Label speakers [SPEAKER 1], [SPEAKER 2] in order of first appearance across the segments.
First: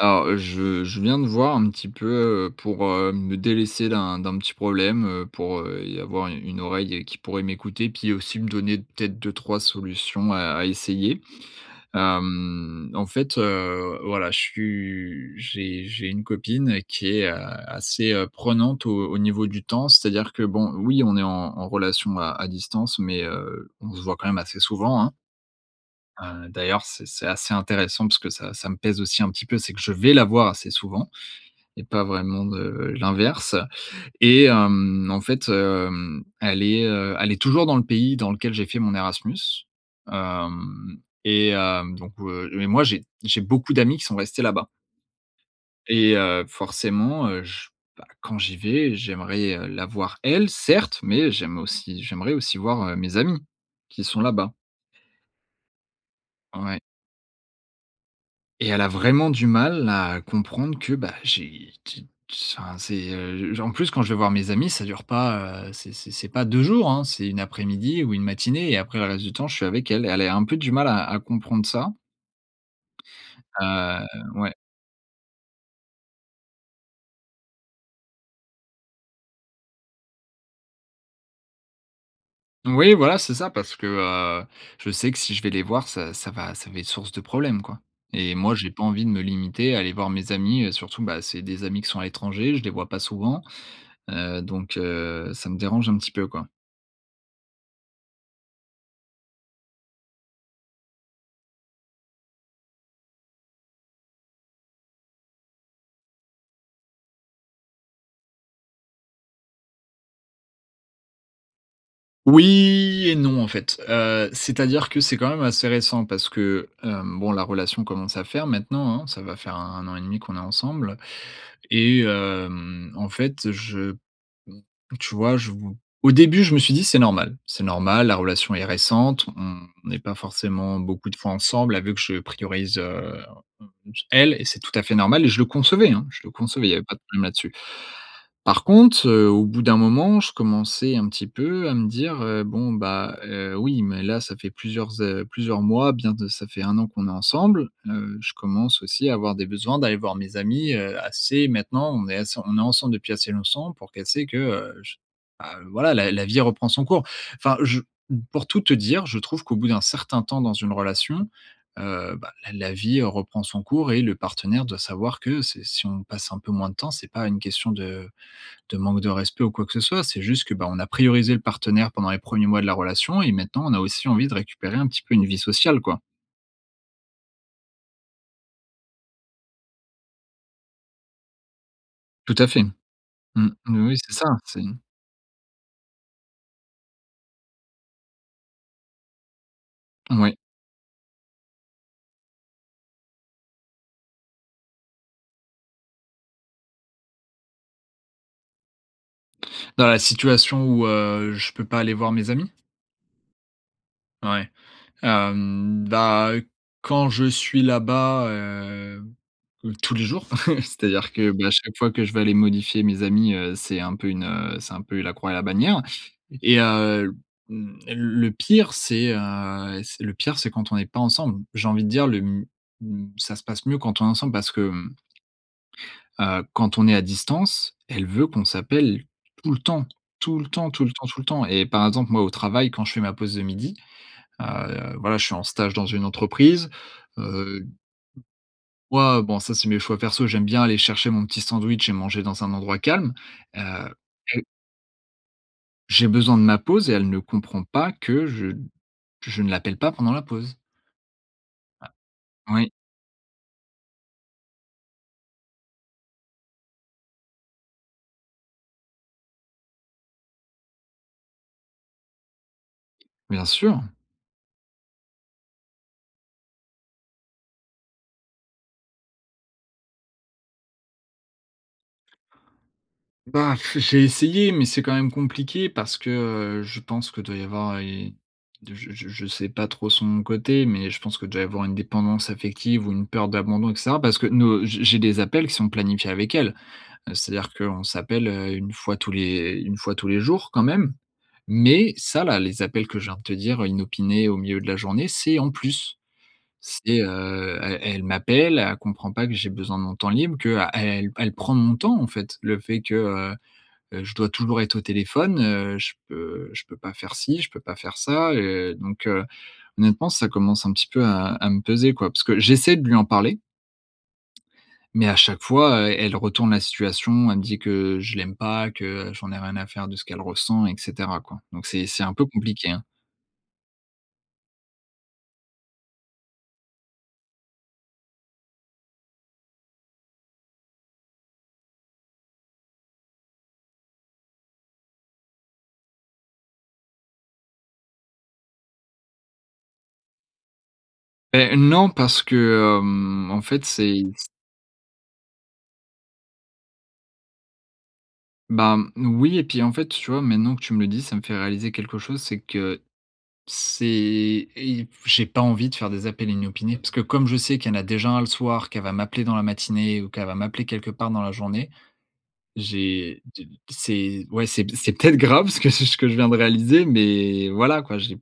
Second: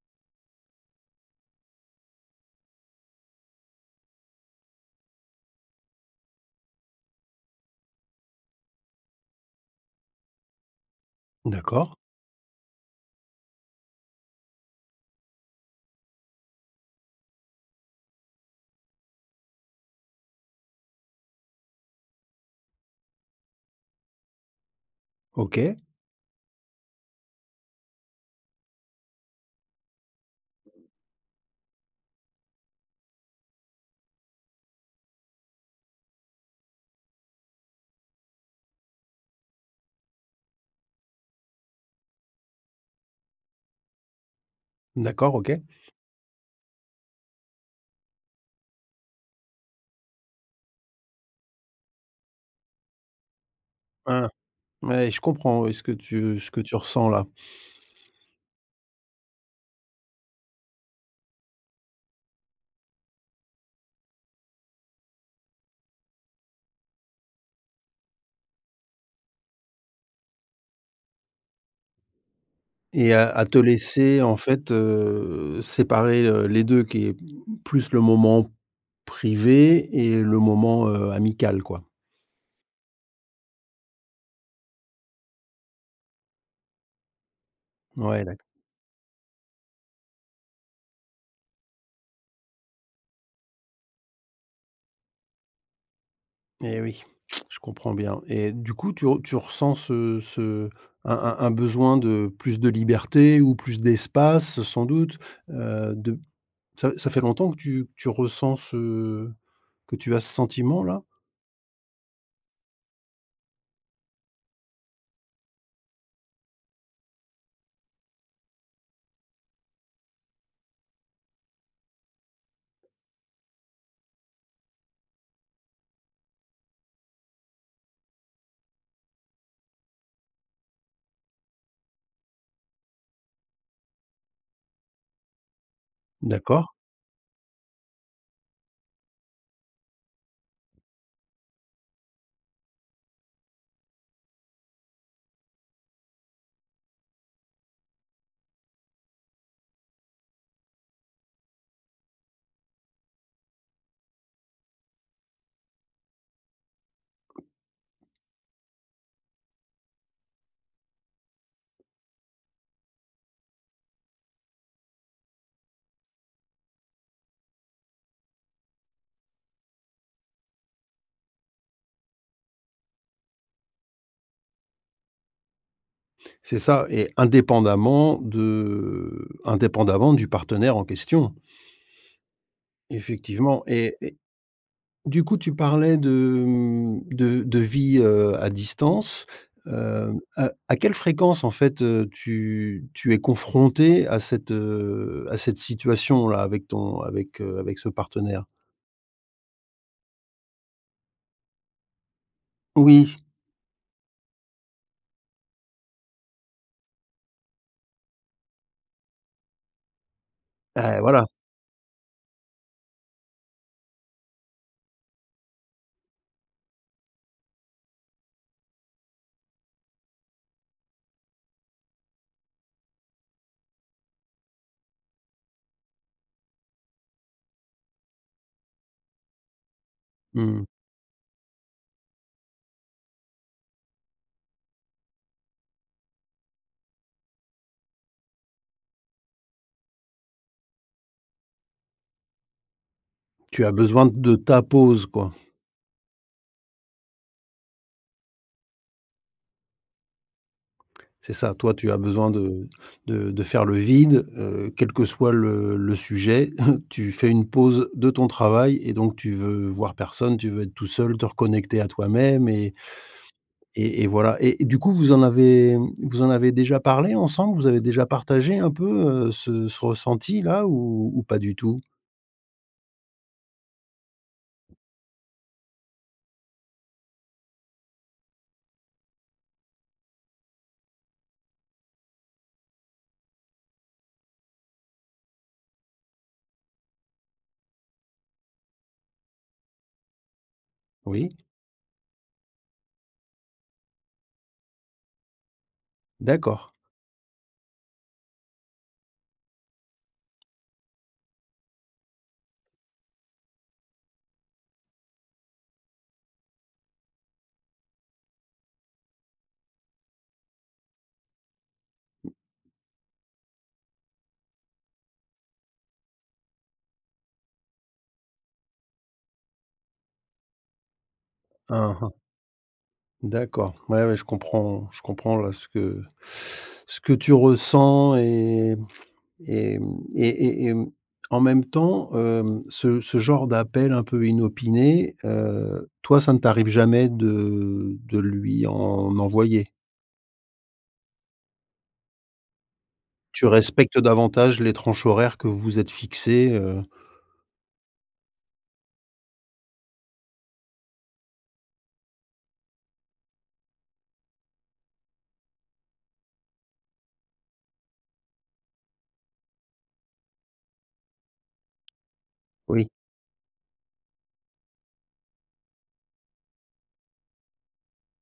[SPEAKER 1] Alors je je viens te voir, un petit peu, heu, pour, heu, me délaisser d'un d'un petit problème. Heu, pour, heu, y avoir u une oreille et qui pourrait m'écouter, puis aussi me donner peut-être 2-3 solutions à à essayer.
[SPEAKER 2] D'accord.
[SPEAKER 1] Hem, en fait, heu, voilà je suis j'ai j'ai une copine qui est, heu, assez, heu, prenante au au niveau du temps. C'est-à-dire que, bon oui on est en en relation à à distance, mais, heu, on se voit quand même assez souvent, hein.
[SPEAKER 2] OK.
[SPEAKER 1] Heu, d'ailleurs c'est c'est assez intéressant parce que ça ça me pèse aussi un petit peu, c'est que je vais la voir assez souvent et pas vraiment, heu, l'inverse. Et, hem, en fait, heu, elle est, heu, elle est toujours dans le pays dans lequel j'ai fait mon Erasmus, hem, et, hem, donc heu, mais moi j'ai j'ai beaucoup d'amis qui sont restés là-bas.
[SPEAKER 2] D'accord, OK.
[SPEAKER 1] Et, heu, forcément, heu, je bah quand j'y vais j'aimerais, heu, la voir elle, certes, mais j'aime aussi j'aimerais aussi voir, heu, mes amis qui sont
[SPEAKER 2] Hein.
[SPEAKER 1] là-bas.
[SPEAKER 2] Ouais je comprends oui ce que tu ce que tu
[SPEAKER 1] Ouais.
[SPEAKER 2] ressens là.
[SPEAKER 1] Et elle a vraiment du mal à comprendre que bah, j'ai qui enfin c'est, heu, j en plus quand je vais voir mes amis, ça dure pas, heu, c'est c'est c'est pas 2 jours, hein, c'est 1 après-midi ou 1 matinée et après le reste du temps, je suis avec elle. Et elle est un peu du mal à à comprendre ça.
[SPEAKER 2] Et à à te
[SPEAKER 1] Heu,
[SPEAKER 2] laisser en
[SPEAKER 1] ouais.
[SPEAKER 2] fait, heu séparer, heu, les 2 qui plus le moment privé et le moment, heu, amical quoi.
[SPEAKER 1] Oui voilà, c'est ça parce que, heu, je sais que si je vais les voir ça ça va ça va être source de problèmes, quoi
[SPEAKER 2] Ouais,
[SPEAKER 1] et
[SPEAKER 2] d'acc
[SPEAKER 1] moi j'ai pas envie de me limiter à aller voir mes amis. Heu, surtout, bah, c'est des amis qui sont à l'étranger, je les vois pas souvent, heu, donc, heu, ça me dérange un petit peu quoi.
[SPEAKER 2] Eh oui, je comprends bien et du coup, tu re tu ressens ce ce un un un besoin de plus de liberté ou plus d'espace, sans doute? Heu, dep ça ça fait longtemps que tu que tu ressens ce que tu as ce sentiment là?
[SPEAKER 1] Oui et non en fait. Heu, c'est-à-dire que c'est quand même assez récent parce que, hem, bon la relation commence à faire maintenant, hein. Ça va faire 1- 1 an et demi qu'on est ensemble et, hem, en fait je p m tu vois? Je vou Au début je me suis dit: «C'est normal. C'est normal la relation est récente. On n'est pas forcément beaucoup de fois ensemble, elle veut que je priorise, heu, e elle et c'est tout à fait normal» et je le concevais, hein, je le
[SPEAKER 2] D'accord.
[SPEAKER 1] concevais. Il y avait pas de problème là-dessus. Par conte, heu, au bout d'un moment, je commençais un petit peu à me dire, heu: «Bon, bah, heu, oui, mais là, ça fait plusieurs é plusieurs mois, bien de ça fait 1 an qu'on est ensemble. Heu, je commence aussi à avoir des besoins d'aller voir mes amis, heu, assez maintenant on est ass on est ensemble depuis assez longtemps pour qu'elle sait que, heu, je bah, voilà la la vie reprend son cours». Enfin, je m pour tout te dire, je trouve qu'au bout d'un certain temps dans une relation, heu, ben, la la vie reprend son cours et le partenaire doit savoir que c'est si on passe un peu moins de temps, c'est pas une question de de manque de respect ou quoi que ce soit, c'est juste, que, ben, on a priorisé le partenaire pendant les 1ers mois de la relation et maintenant on a aussi envie de récupérer un petit peu une vie sociale, quoi.
[SPEAKER 2] C'est ça et indépendamment de indépendamment du partenaire en question.
[SPEAKER 1] Tout à fait. Mmh,
[SPEAKER 2] Effectivement
[SPEAKER 1] oui, oui.
[SPEAKER 2] et
[SPEAKER 1] C'est
[SPEAKER 2] et
[SPEAKER 1] ça, c'est
[SPEAKER 2] du coup tu parlais de m de de vie, heu, à distance, hem,
[SPEAKER 1] Oui.
[SPEAKER 2] à à quelle fréquence en fait, heu, tu tu es confronté à cette, heu, à cette situation là avec ton avec, heu, avec ce partenaire?
[SPEAKER 1] Dans la situation où, heu, je peux pas aller voir mes amis?
[SPEAKER 2] Oui.
[SPEAKER 1] Ouais. Hem, bah, quand je suis là-bas, heu heu, tous les jours.
[SPEAKER 2] Heu,
[SPEAKER 1] C'est-à-dire
[SPEAKER 2] voilà.
[SPEAKER 1] que, bah, chaque fois que je vais aller modifier mes amis, heu, c'est un peu une, heu, c'est un peu la croix et la bannière. Et heu, hem, le pire, c'est, heu, c'est le pire c'est quand on n'est pas ensemble. J'ai envie de dire, le m m ça se passe mieux quand on est ensemble parce que, hem Heu, quand on est à distance, elle veut qu'on s'appelle tout le temps. Tout le
[SPEAKER 2] Mmh.
[SPEAKER 1] temps, tout le temps, tout le temps et par exemple, moi, au travail, quand je fais ma pause de midi, heu, voilà, je suis en stage dans une entreprise, heu, moi, heu, bon, ça, c'est mes choix perso. J'aime bien aller chercher mon petit sandwich et manger dans un endroit calme, heu,
[SPEAKER 2] Tu as besoin de
[SPEAKER 1] heu
[SPEAKER 2] ta pause quoi.
[SPEAKER 1] J'ai besoin de ma pause et elle ne comprend pas que je n que je ne l'appelle pas pendant la pause.
[SPEAKER 2] C'est ça. Toi, tu as besoin de
[SPEAKER 1] Oui.
[SPEAKER 2] de de faire le vide, heu. Quel que soit le le sujet, tu fais une pause de ton travail et donc tu veux voir personne, tu veux être tout seul, te reconnecter à toi-même et
[SPEAKER 1] Bien sûr.
[SPEAKER 2] et et voilà. Et du coup, vous en avez vous en avez déjà parlé ensemble? Vous avez déjà partagé un peu, heu, ce ce ressenti là ou ou pas du tout?
[SPEAKER 1] Bah, j'ai essayé, mais c'est quand même compliqué parce que heu, je pense qu'il doit y avoir, heu, i de je je je sais pas trop son côté, mais je pense que déjà y avoir une dépendance affective ou une peur d'abandon, et cetera, parce que nos heu, je j'ai des appels qui sont planifiés avec elle. C'est-à-dire qu'on s'appelle, heu, une fois tous les une fois tous les jours, quand même.
[SPEAKER 2] Oui.
[SPEAKER 1] Mais ça, là, les appels que je viens de te dire, inopinés au milieu de la journée, c'est en plus.
[SPEAKER 2] D'accord.
[SPEAKER 1] C'est, heu, elle elle m'appelle, elle comprend pas que j'ai besoin de mon temps libre, qu'a elle elle elle prend mon temps, en fait. Le fait que, heu, je dois toujours être au téléphone, heu, je peux je peux pas faire ci, je peux pas faire ça, heu. Donc, heu, honnêtement, ça commence un petit peu à à me peser, quoi, parce que j'essaie de lui en parler mais à chaque fois, heu, elle retourne la situation. Elle me dit que je l'aime pas, que j'en ai rien à faire de ce qu'elle ressent et cetera, quoi. Donc
[SPEAKER 2] Mmh
[SPEAKER 1] c'est un
[SPEAKER 2] mh.
[SPEAKER 1] peu compliqué, hein.
[SPEAKER 2] D'accord, ouais, ouais, je comprends je comprends là ce que ce que tu ressens. Et m et m, et et et mmh, en même temps, hem, ce ce genre d'appel un peu inopinés, heu, toi, ça ne t'arrive jamais de de lui en envoyer?
[SPEAKER 1] Beh, non parce que, hem, en
[SPEAKER 2] Tu
[SPEAKER 1] fait
[SPEAKER 2] respectes
[SPEAKER 1] c'est
[SPEAKER 2] davantage les tranches horaires que vous êtes fixées, heu
[SPEAKER 1] Ben, mmh, oui et puis en fait, tu vois? Maintenant que tu me le dis, ça me fait réaliser quelque chose, c'est que c'est et ip j'ai pas envie de faire des appels inopinés. Parce que comme je sais qu'il y en a déjà 1 le soir, qu'elle va m'appeler dans la matinée ou qu'elle va m'appeler quelque part dans la journée.
[SPEAKER 2] Oui.
[SPEAKER 1] J'ai de t c'est ouais c'est c'est peut-être grave ce que je ce que je viens de réaliser, mais voilà quoi. J'ai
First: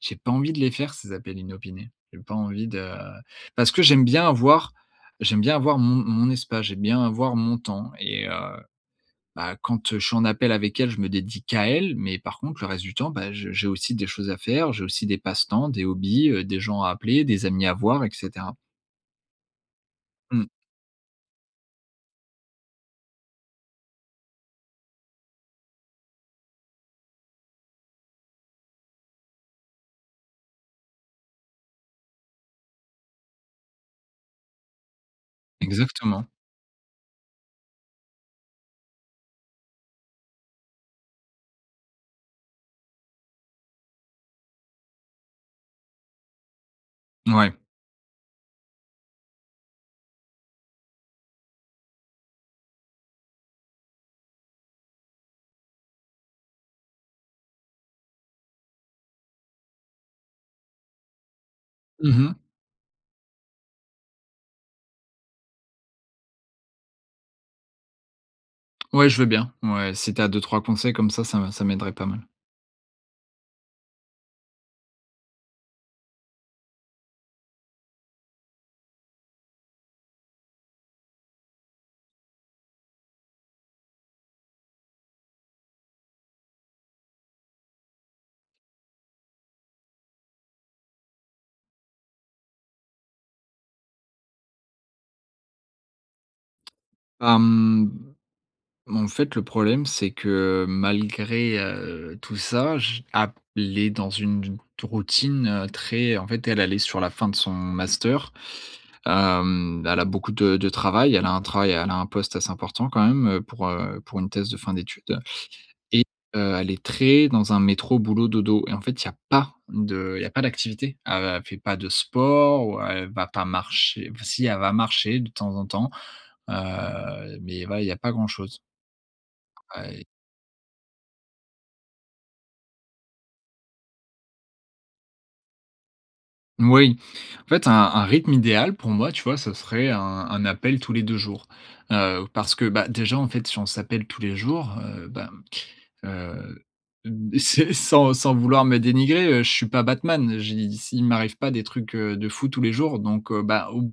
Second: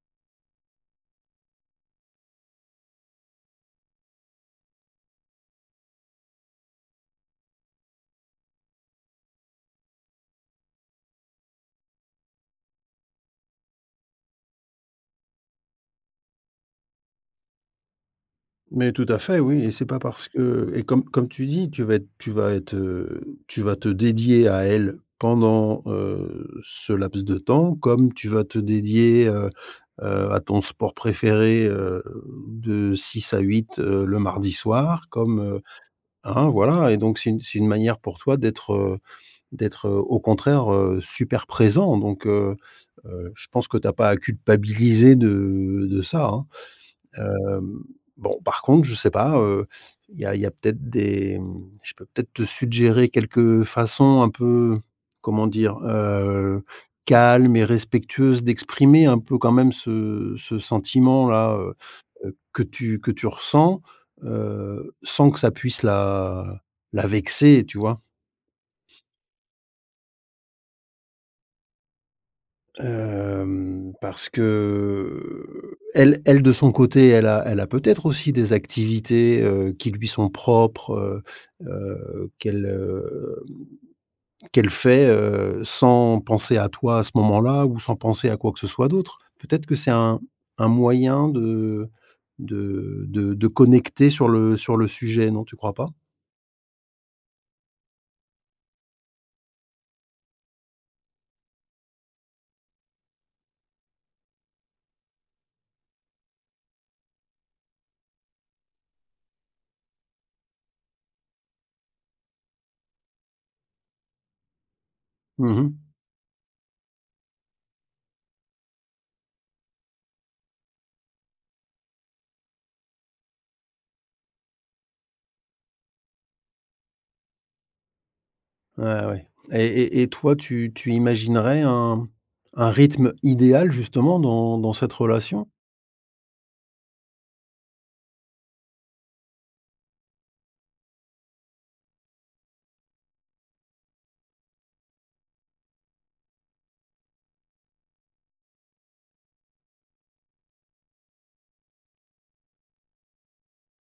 [SPEAKER 1] j'ai pas envie de les faire ces appels inopinés. J'ai pas envie de parce que j'aime bien avoir j'aime bien avoir mon mon espace. J'aime bien avoir mon temps et, heu, ben, quand, heu, je suis en appel avec elle, je me dédie qu'à elle, mais par contre le reste du temps, bah, je j'ai aussi des choses à faire, j'ai aussi des passe-temps, des hobbies, heu, des gens à appeler, des amis à voir et cetera.
[SPEAKER 2] Mais tout à fait, oui et c'est pas parce
[SPEAKER 1] Mmh.
[SPEAKER 2] que et comme comme tu dis tu vas être tu vas être, heu, tu vas te dédier à elle pendant, heu, ce laps de temps, comme tu vas te dédier, heu, heu, à ton sport préféré, heu, de 6 à 8, heu, le mardi soir comme, heu.
[SPEAKER 1] Exactement.
[SPEAKER 2] Hein? Voilà et donc c'est une c'est une manière pour toi d'être, heu, d'être, heu, au contraire, heu, super présent donc, heu, heu, je pense que tu as pas à culpabiliser de de ça, hein.
[SPEAKER 1] Mouais.
[SPEAKER 2] Hem, bon par contre, je sais pas, heu. Il y a il y a peut-être des, mmh, je peux peut-être te suggérer quelques façons un peu, comment dire? Heu, calmes et respectueuses d'exprimer un peu quand même ce ce sentiment là, heu,
[SPEAKER 1] Mmh
[SPEAKER 2] heu,
[SPEAKER 1] mh.
[SPEAKER 2] que tu que tu ressens, heu, sans que ça puisse la la vexer, tu vois?
[SPEAKER 1] Ouais, je veux bien. Mouais, si tu as 2-3 conseils comme ça, ça ça m'aiderait pas mal.
[SPEAKER 2] Hem, parce que, elle elle de son côté elle a elle a peut-être aussi des activités, heu, qui lui sont propres, heu, heu, qu'elle, heu, mmh, qu'elle fait, heu, sans penser à toi à ce moment-là ou sans penser à quoi que ce soit d'autre. Peut-être que c'est un un moyen de de de de connecter sur le sur le suje, non, tu crois pas?
[SPEAKER 1] Mmh. En fait, le problème c'est que malgré, heu, tout ça, je a p les dans une une routine très en fait, elle, elle est sur la fin de son master. Hem, elle a beaucoup de de travail, elle a un travail, elle a un poste assez important quand même, pour, heu, pour une thèse de fin d'études
[SPEAKER 2] Mmh mh.
[SPEAKER 1] et heu, elle est très dans un métro, boulot, dodo et en fait, il y a pas de il y a pas d'activité. Elle fait pas de sport ou elle va pas marcher enfin, si, elle va marcher de temps en temps, heu, mais voilà, il y a pas grand-chose.
[SPEAKER 2] Ouais, ouais et
[SPEAKER 1] Ah
[SPEAKER 2] et
[SPEAKER 1] et
[SPEAKER 2] et toi, tu tu imaginerais un un rythme idéal justement dans dans cette relation?
[SPEAKER 1] Moui. En fait, un un rythme idéal pour moi, tu vois, ce serait un un appel tous les 2 jours. Heu, parce que, bah, déjà, en fait, si on s'appelle tous les jours, heu, bah, heu, c'est sans sans vouloir me dénigrer, heu, je suis pas Batman. J'ai dis, s il m'arrive pas des trucs, heu, de fou tous les jours donc, heu, bah, ou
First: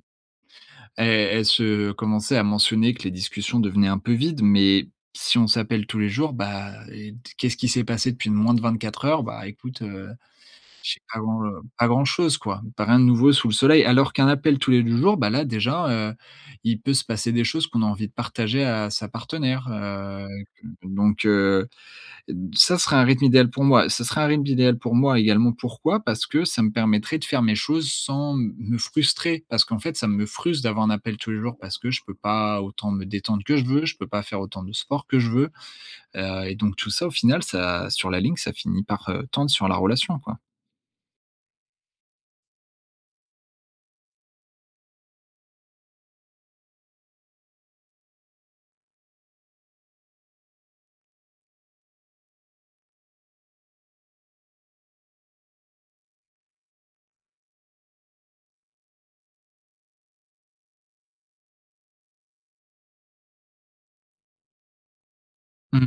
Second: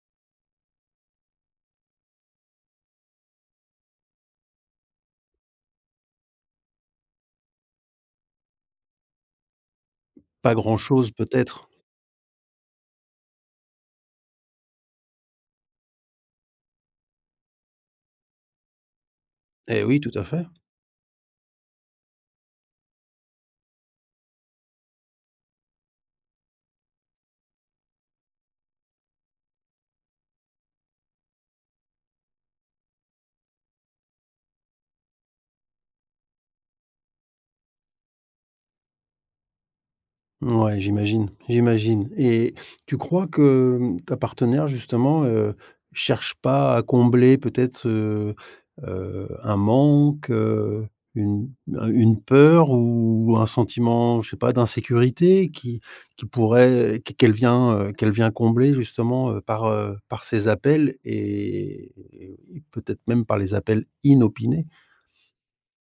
[SPEAKER 1] elle elle se commençait à mentionner que les discussions devenaient un peu vides, mais si on s'appelle tous les jours, bah, et d qu'est-ce qui s'est passé depuis moins de 24 heures? Bah, écoute, heu,
[SPEAKER 2] Pas
[SPEAKER 1] je sais
[SPEAKER 2] grand-chose,
[SPEAKER 1] pas, heu,
[SPEAKER 2] peut-être?
[SPEAKER 1] pas grand chose, quoi. Tu as rien de nouveau sous le soleil. Alors qu'un appel tous les 2 jours, bah, là, déjà, heu, il peut se passer des choses qu'on a envie de partager à sa partenaire heu
[SPEAKER 2] Et oui, tout à fait.
[SPEAKER 1] avec heu donc, heu, ça serait un rythme idéal pour moi. Ça serait un rythme idéal pour moi également pourquoi? Parce que ça me permettrait de faire mes choses sans m me frustrer. Parce qu'en fait ça me frustre d'avoir un appel tous les jours parce que je peux pas autant me détendre que je veux, je peux pas faire autant de sport que je veux. Heu et donc tout ça, au final, ça sur la ligne, ça finit par, heu, tendre sur la relation, quoi.
[SPEAKER 2] Mouais, j'imagine, j'imagine et tu crois que, hem, ta partenaire, justement, heu, cherche pas à combler peut-être, heu, heu, un manque, une un une peur ou un sentiment, je sais pas, d'insécurité qui qui pourrait qu qu'elle vient, heu, qu'elle vient combler justement par, heu, par ses appels et peut-être même par les appels inopinés?
[SPEAKER 1] Mmh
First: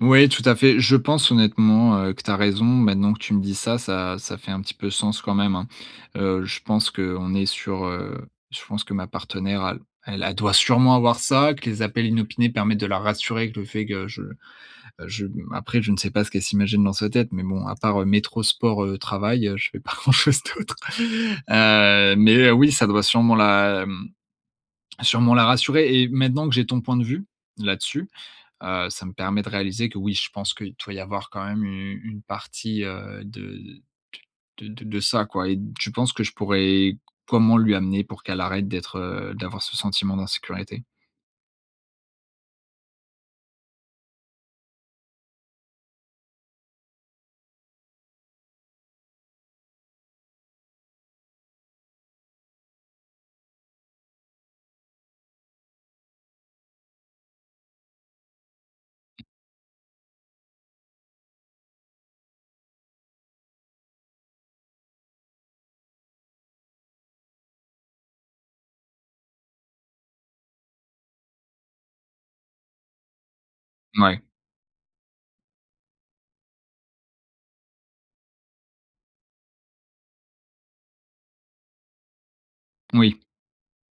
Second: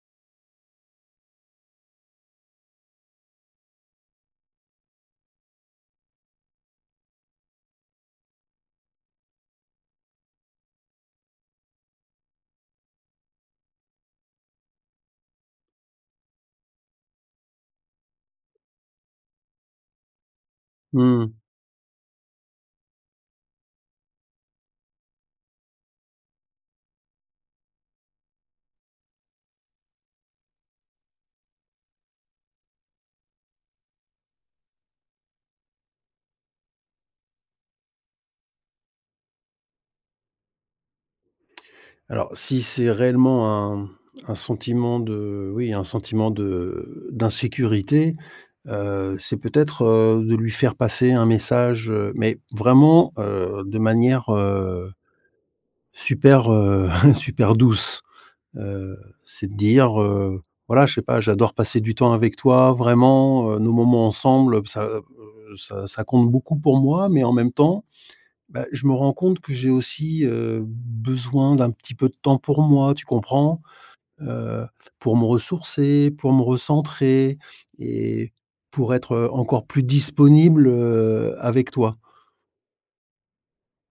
[SPEAKER 1] mh. Ouais, tout à fait. Je pense honnêtement, heu, que tu as raison. Maintenant que tu me dis ça, ça ça fait un petit peu sens quand même, hein. Heu, je pense qu'on est sur, heu, je pense que ma partenaire elle, elle elle doit sûrement avoir, ça que les appels inopinés permettent de la rassurer avec le fait que je je mmh après je ne sais pas ce qu'elle s'imagine dans sa tête, mais bon, à part heu: métro, sport, heu, travail. Heu, je fais pas grand chose d'autre!
[SPEAKER 2] Mmh.
[SPEAKER 1] Heu, mais, heu, oui ça doit sûrement la mmh sûrement la rassurer. Et maintenant que j'ai ton point de vue là-dessus, heu, ça me permet de réaliser que oui, je pense qu'il doit y avoir quand même une une partie, heu, de d de de de ça quoi, et tu penses que je pourrais comment lui amener, pour qu'elle arrête d'être heu d'avoir ce sentiment d'insécurité?
[SPEAKER 2] Alors, si c'est réellement un un sentiment de oui un sentiment de d'insécurité, heu, c'est peut-être, heu, de lui faire passer un message, heu, mais vraiment, heu, de manière, heu, super, heu, super douce, heu. C'est de dire, heu, voilà je sais pas: «J'adore passer du temps avec toi, vraiment nos moments ensemble, heu, ça, heu, ça ça compte beaucoup pour moi. Mais, en même temps, bah, je me rends compte que j'ai aussi, heu, besoin d'un petit peu de temps pour moi, tu comprends?
[SPEAKER 1] Mouais.
[SPEAKER 2] Heu, pour me ressourcer, pour me recentrer et pour être, heu, encore plus disponible, heu, avec toi».
[SPEAKER 1] Moui.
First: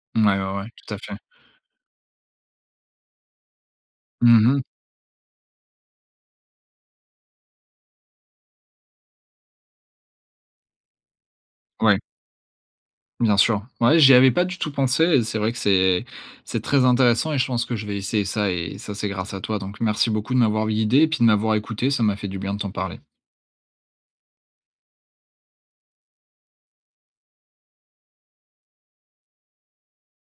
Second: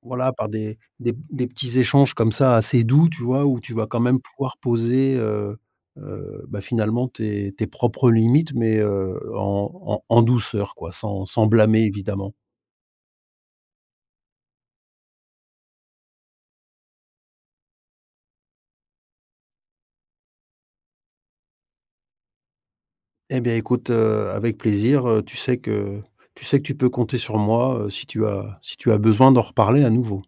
[SPEAKER 2] Voilà
[SPEAKER 1] Mouais,
[SPEAKER 2] par
[SPEAKER 1] ouais, ouais,
[SPEAKER 2] des
[SPEAKER 1] tout à
[SPEAKER 2] des
[SPEAKER 1] fait.
[SPEAKER 2] p des petits échanges comme ça, assez doux, tu vois? Où tu vas quand même
[SPEAKER 1] Mmh
[SPEAKER 2] pouvoir
[SPEAKER 1] mh.
[SPEAKER 2] poser, heu heu, bah finalement tes tes propres limites mais, heu, en en en douceur quoi sans, sans blâmer
[SPEAKER 1] Ouais.
[SPEAKER 2] évidemment.
[SPEAKER 1] Bien sûr. Ouais, j'y avais pas du tout pensé, et c'est vrai que c'est c'est très intéressant, et je pense que je vais essayer ça. Et ça, c'est grâce à toi. Donc merci beaucoup de m'avoir guidé et puis de m'avoir écouté. Ça m'a fait du bien de t'en parler.
[SPEAKER 2] Et bien écoute, heu, avec plaisir, heu, tu sais que tu sais que tu peux compter sur moi, heu, si tu as si tu as besoin d'en reparler à nouveau.